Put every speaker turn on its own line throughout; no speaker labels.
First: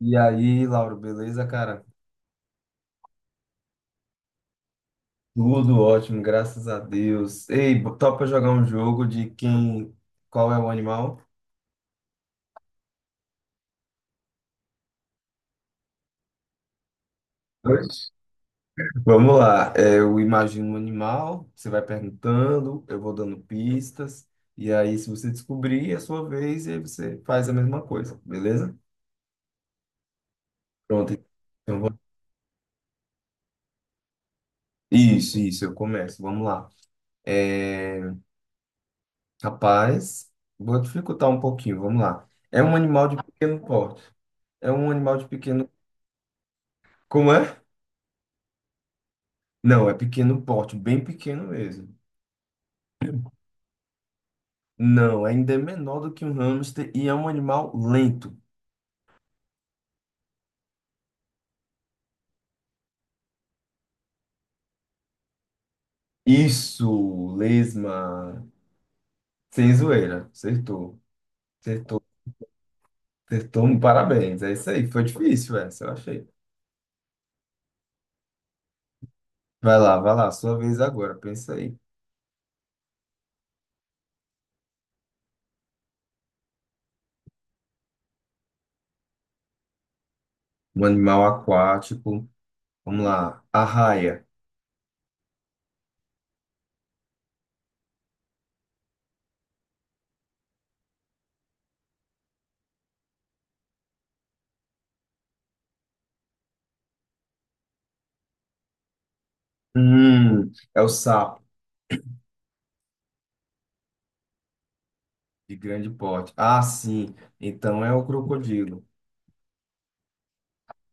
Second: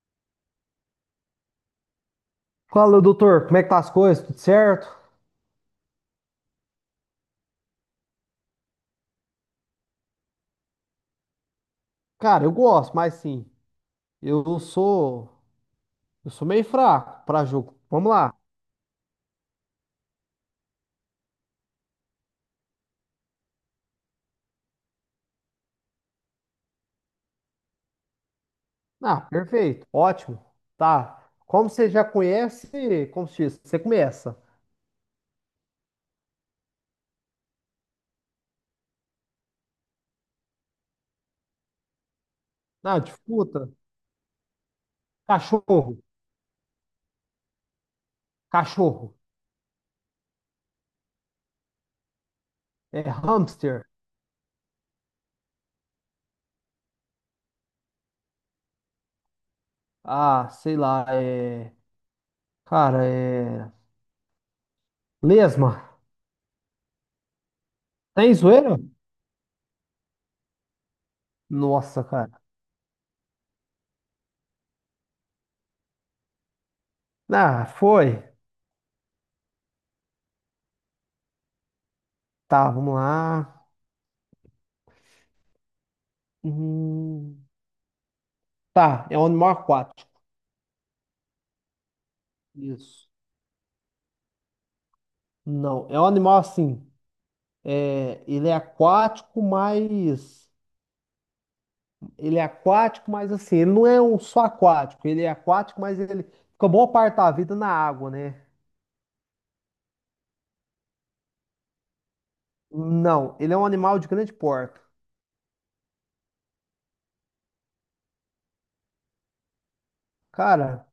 E aí, Lauro, beleza, cara?
Fala, doutor, como é que tá as coisas? Tudo certo?
Tudo ótimo, graças a Deus. Ei, topa jogar um jogo de quem. Qual é o animal?
Cara, eu gosto, mas sim, eu sou, eu sou meio fraco para jogo. Vamos
Oxe.
lá.
Vamos lá. Eu imagino um animal, você vai perguntando, eu vou dando pistas. E aí, se você descobrir, é a sua vez, e aí você faz a mesma coisa, beleza?
Ah, perfeito, ótimo.
Pronto.
Tá. Como
Então,
você
vou-
já conhece, como se diz, você começa.
Isso, isso, eu começo. Vamos lá. É, Rapaz, vou dificultar um pouquinho, vamos lá. É um
Ah,
animal de pequeno
disputa.
porte. É um animal de pequeno.
Cachorro,
Como é?
cachorro.
Não, é pequeno porte, bem pequeno mesmo.
É hamster.
Não, ainda é menor do que um hamster e é um animal lento.
Ah, sei lá, cara, é lesma.
Isso,
Tem
lesma.
zoeira?
Sem zoeira, acertou. Acertou,
Nossa, cara.
acertou. Um parabéns, é isso aí. Foi difícil essa, eu achei.
Ah, foi.
Vai lá, sua vez agora, pensa aí.
Tá, vamos lá. Hum, tá, é um animal aquático.
Um animal aquático. Vamos
Isso.
lá, arraia.
Não, é um animal assim. É, ele é aquático, mas. Ele é aquático, mas assim, ele não é um só aquático. Ele é aquático, mas ele fica boa parte da vida na água, né?
É o sapo
Não, ele é um animal de grande porte.
de grande porte. Ah, sim, então é o crocodilo.
Cara,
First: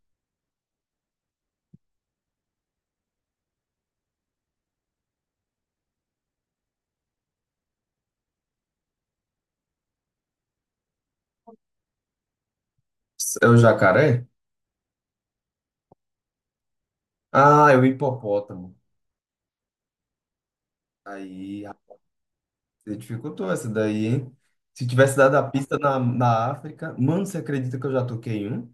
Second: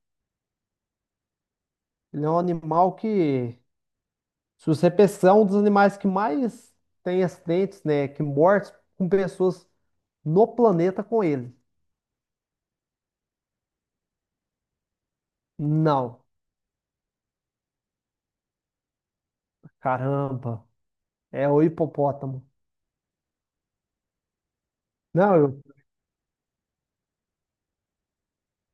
ele é um animal que, se você pensar, é um dos animais que mais tem acidentes, né? Que mortes com pessoas no planeta com ele.
É o jacaré?
Não,
Ah, é o hipopótamo.
caramba, é o
Aí,
hipopótamo.
você dificultou essa daí, hein? Se tivesse dado
Não,
a
eu,
pista na África, mano, você acredita que eu já toquei um?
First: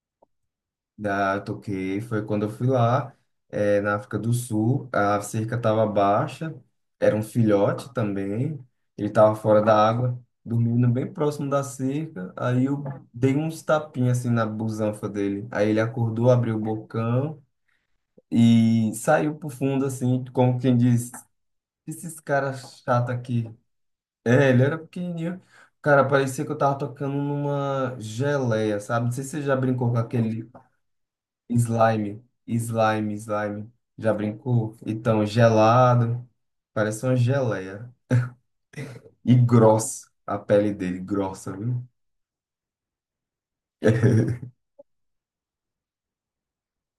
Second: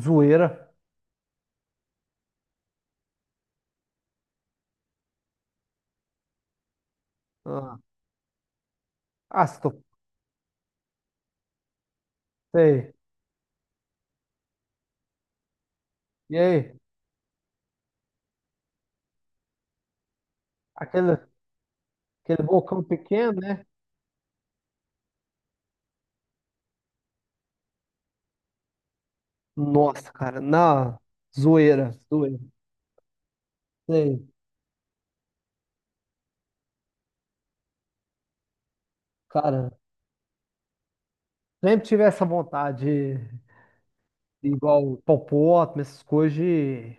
zoeira.
Já toquei, foi quando eu fui lá, na África do Sul, a cerca estava baixa, era um
Ah,
filhote também, ele estava
ah, se
fora
tô.
da água, dormindo bem próximo da cerca, aí eu
Sei.
dei uns tapinhas assim na busanfa dele, aí ele acordou,
E
abriu o
aí?
bocão e saiu pro fundo assim, como quem diz,
Aquele,
esses
aquele
caras
bocão
chatos
pequeno,
aqui.
né?
É, ele era pequenininho. Cara, parecia que eu tava tocando numa geleia, sabe? Não sei se você já brincou com
Nossa, cara,
aquele
na zoeira,
slime.
zoeira.
Slime, slime. Já
Sei.
brincou? Então, gelado. Parece uma geleia. E
Cara,
grossa. A pele dele, grossa, viu?
sempre tive essa vontade, igual popó, essas coisas,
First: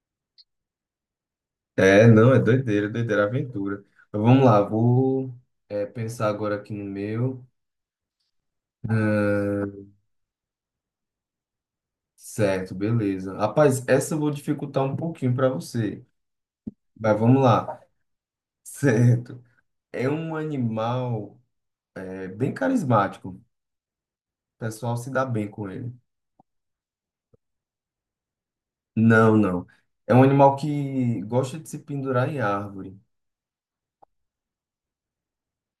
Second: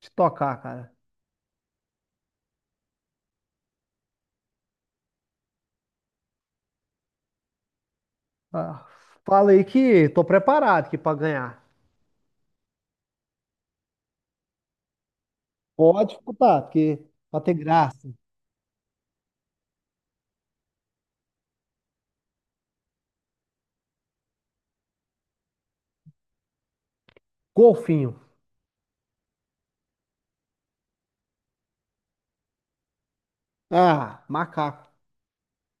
de tocar, cara.
É, não, é doideira, doideira, é aventura. Mas vamos lá, pensar agora aqui no meu.
Ah, fala aí
Ah,
que tô preparado aqui pra ganhar.
Certo, beleza. Rapaz, essa eu vou dificultar um pouquinho pra você.
Pode disputar, porque
Mas
pra
vamos
ter
lá.
graça.
Certo. É um animal bem carismático. O pessoal se dá bem com ele.
Golfinho.
Não, não. É um animal que gosta de se pendurar em árvore.
Ah, macaco.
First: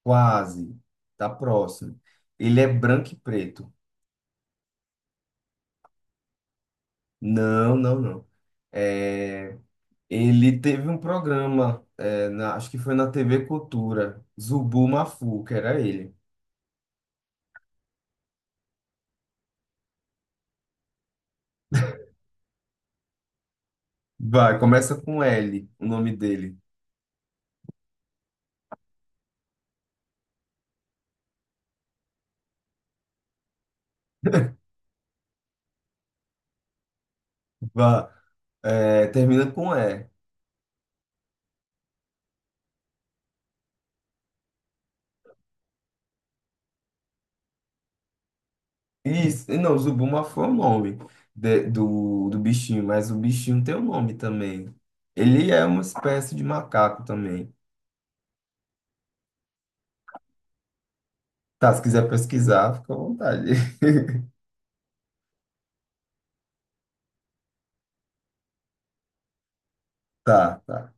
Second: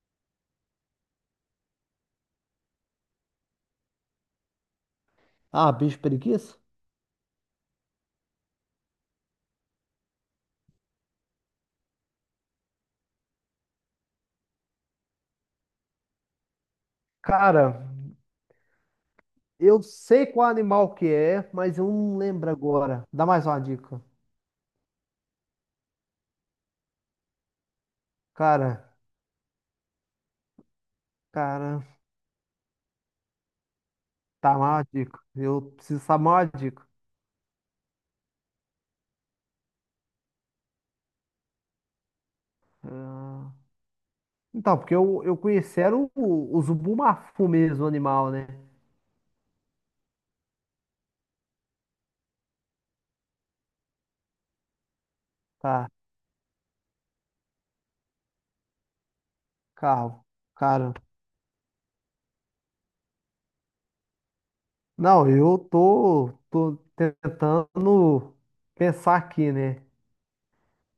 Quase. Tá próximo. Ele é branco e preto.
Ah, bicho preguiça?
Não, não, não. É, ele teve um programa, acho que foi na TV Cultura. Zubu Mafu, que era ele.
Cara, eu sei qual animal que é, mas eu não lembro agora. Dá mais uma dica.
Vai, começa com L, o nome dele.
Cara. Cara, tá mal a dica. Eu preciso saber mal a dica.
Vai, termina com E.
Ah, então, porque eu conheci era o Zubumafu mesmo, o animal, né?
Isso, não, Zubuma foi o nome do, do bichinho, mas o bichinho tem um nome também. Ele é uma
Tá,
espécie de macaco também.
carro. Cara,
Tá, se quiser pesquisar, fica à vontade.
não, tô tentando pensar aqui, né?
Tá, tá.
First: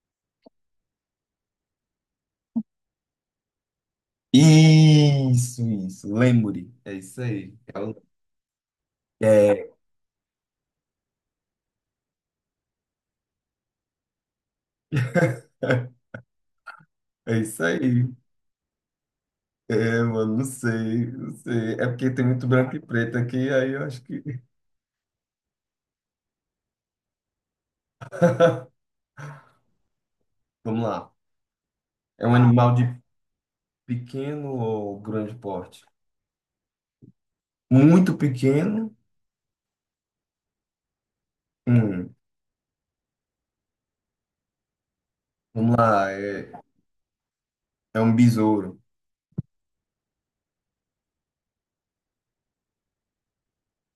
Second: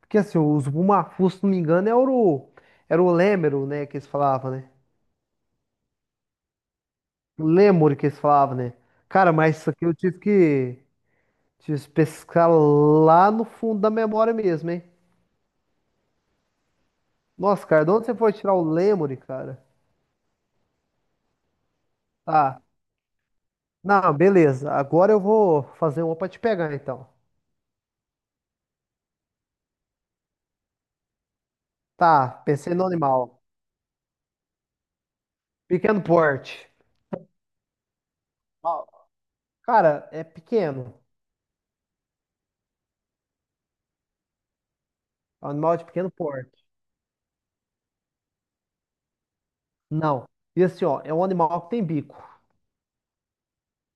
Porque assim, o Zubumafu, se não me engano, era o Lêmero, né? Que eles falavam, né?
Isso, isso. Lemuri. É isso aí.
O que eles falavam, né? Cara, mas
É,
isso aqui tive que pescar lá no fundo da memória mesmo, hein?
é isso
Nossa,
aí.
cara, de onde você foi tirar o Lemuri, cara?
É, mano, não sei, não sei. É porque tem muito
Tá.
branco e preto aqui, aí eu acho
Não,
que.
beleza. Agora eu vou fazer uma pra te pegar, então.
Vamos lá. É
Tá,
um animal
pensei
de
no animal.
pequeno ou grande porte?
Pequeno porte.
Muito
Ó,
pequeno.
cara, é pequeno.
Hum.
É um
Vamos
animal de
lá,
pequeno
é,
porte.
é um besouro.
Não. E assim, ó, é um animal que tem bico.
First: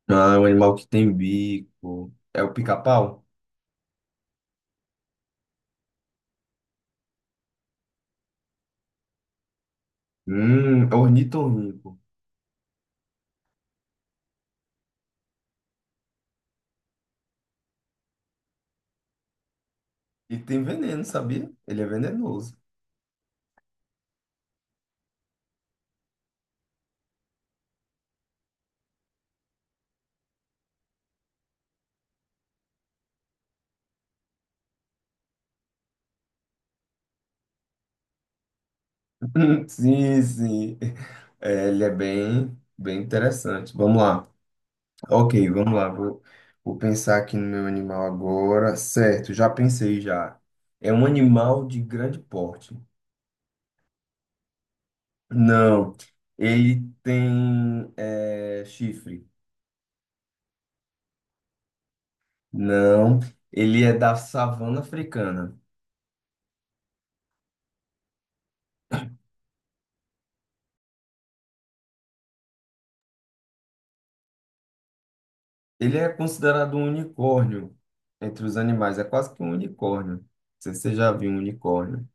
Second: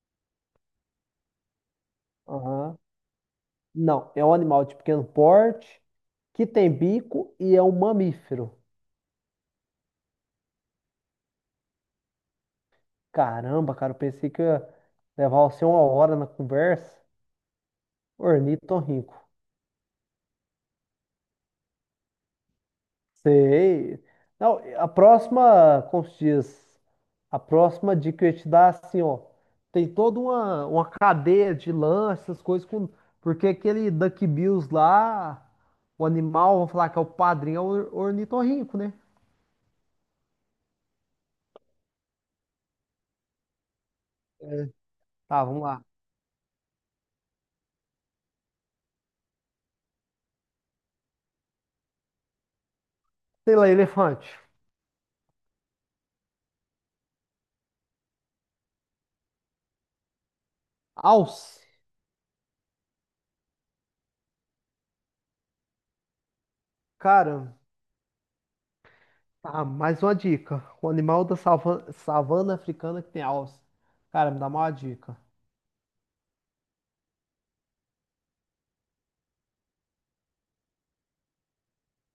Ah, é um animal que tem bico. É o
Aham.
pica-pau?
Não, é um animal de pequeno porte que tem bico e é um mamífero.
É ornitorrinco.
Caramba, cara, eu pensei que ia levar você uma hora na conversa. Ornitorrinco.
E tem veneno, sabia? Ele é venenoso.
Sei. Não, a próxima, como se diz, a próxima dica que eu ia te dar, assim, ó, tem toda uma cadeia de lances, essas coisas, com, porque aquele Duck Bills lá, o animal, vamos falar que é o padrinho, é o ornitorrinco, né?
Sim, sim. É, ele é bem, bem interessante. Vamos lá.
É. Tá,
Ok,
vamos
vamos
lá.
lá. Vou pensar aqui no meu animal agora. Certo, já pensei já. É um animal de grande porte.
Sei lá, elefante.
Não, chifre.
Alce.
Não, ele é da savana africana.
Cara, tá, mais uma dica. O animal da savana africana que tem alce. Cara, me dá uma dica.
Ele é considerado um unicórnio entre os animais. É quase que um unicórnio. Não sei se você já viu um unicórnio,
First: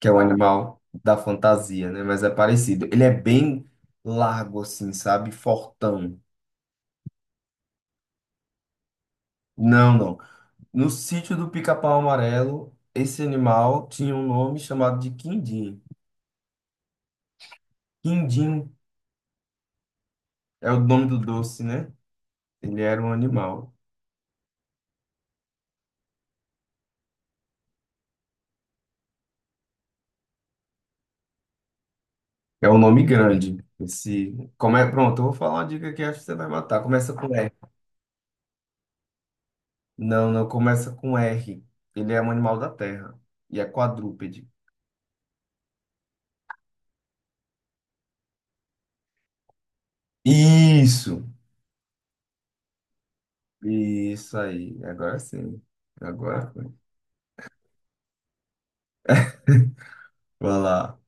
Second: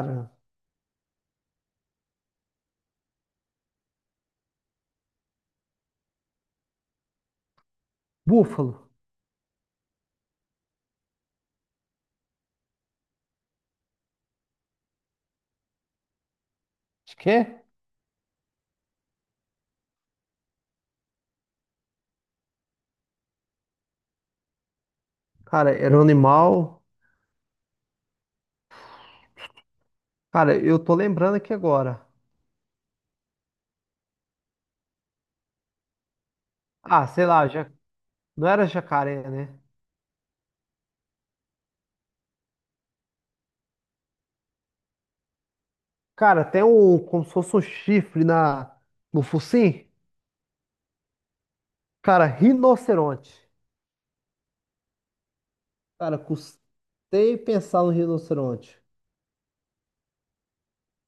que é o animal da fantasia, né? Mas é parecido. Ele é bem largo, assim, sabe? Fortão.
búfalo.
Não, não. No sítio do Pica-Pau Amarelo, esse animal tinha um nome chamado de quindim.
Acho que é?
Quindim é o nome do doce, né? Ele era um animal.
Cara, era um animal. Cara, eu tô lembrando aqui agora.
É um nome grande. Esse, como é, pronto, eu vou falar uma dica que acho que você vai matar.
Ah,
Começa com
sei lá,
R.
já... não era jacaré, né?
Não, não começa com R. Ele é um animal da terra e é quadrúpede.
Cara, tem um. Como se fosse um chifre na... no focinho.
Isso,
Cara, rinoceronte.
isso aí. Agora sim.
Cara,
Agora foi.
custei pensar no rinoceronte.
Vai lá.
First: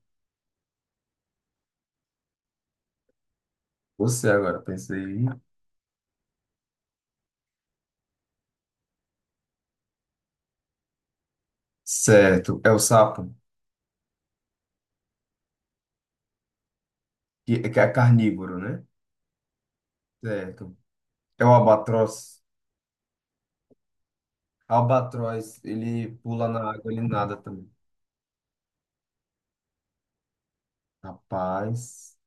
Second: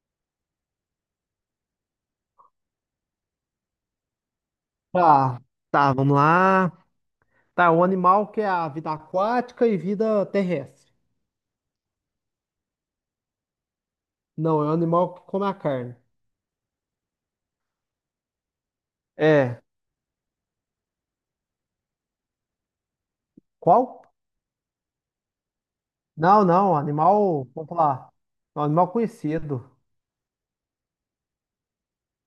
Você agora, pensei.
Tá, tá, vamos lá. Tá, um animal que é a vida aquática e vida terrestre.
Certo, é o sapo,
Não, é um animal que come a carne.
que é carnívoro, né?
É.
Certo. É o albatroz.
Qual?
Albatroz, ele
Não,
pula na
não,
água, ele nada
animal.
também.
Vamos lá. É um animal conhecido.
Rapaz.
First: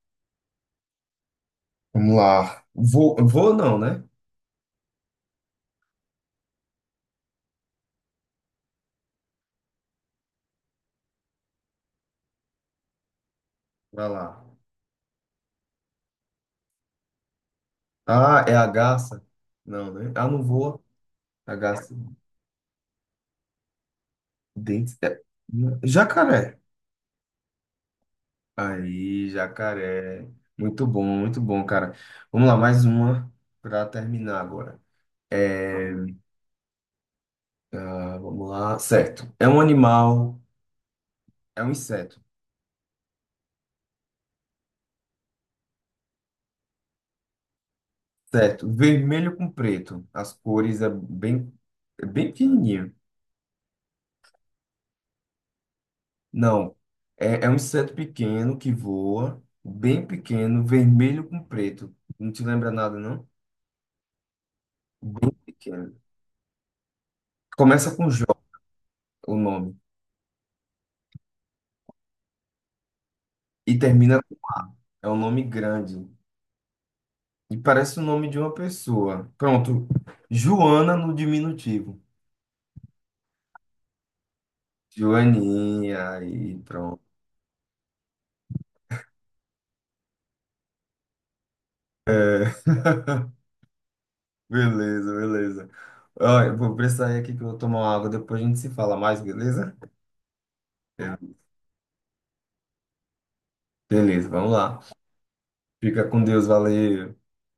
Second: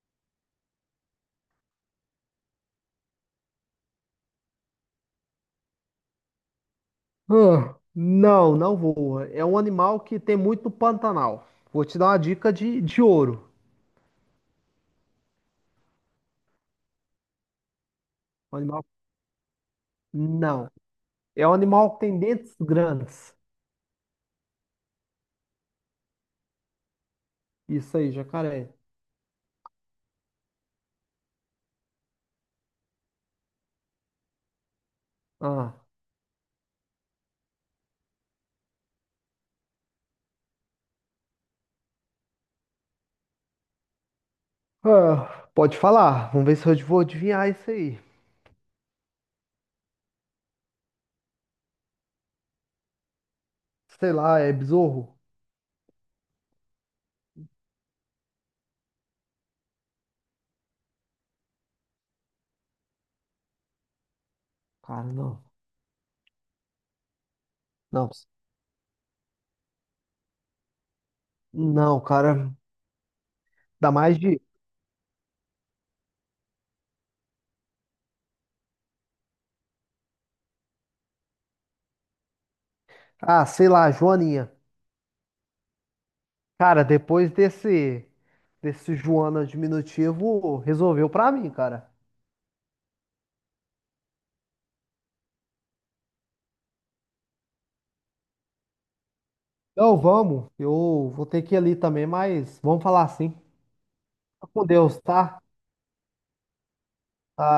Vamos lá. Vou, vou não, né?
Ah, não, não voa. É um animal que tem muito no Pantanal. Vou te dar uma dica de ouro.
Vai lá. Ah, é
Um
a
animal...
garça? Não, né? Ah, não
Não.
voa.
É um
A garça
animal que tem dentes grandes.
dente. É- Jacaré.
Isso aí, jacaré.
Aí, jacaré. Muito bom, cara. Vamos lá, mais uma para terminar agora.
Ah.
É, vamos lá. Certo. É um inseto.
Ah, pode falar. Vamos ver se eu vou adivinhar isso aí.
Certo. Vermelho com preto. As cores é bem pequenininho.
Sei lá, é besouro?
Não. É, é um inseto pequeno que voa, bem pequeno, vermelho com preto. Não te lembra nada, não?
Cara,
Bem
não.
pequeno. Começa com
Não,
Jó, o nome,
não, cara.
e
Dá mais
termina
de.
é um nome grande e parece o nome de uma pessoa. Pronto, Joana no diminutivo.
Ah, sei lá, Joaninha.
Joaninha, aí,
Cara,
pronto.
depois desse. Desse Joana diminutivo, resolveu pra mim, cara.
Beleza, beleza. Olha, eu vou precisar ir aqui que eu vou tomar uma água, depois a gente se fala mais, beleza?
Não, vamos. Eu vou
É.
ter que ir ali também, mas vamos falar assim. Fica
Beleza, vamos
com
lá.
Deus, tá?
Fica com Deus, valeu.
Tá.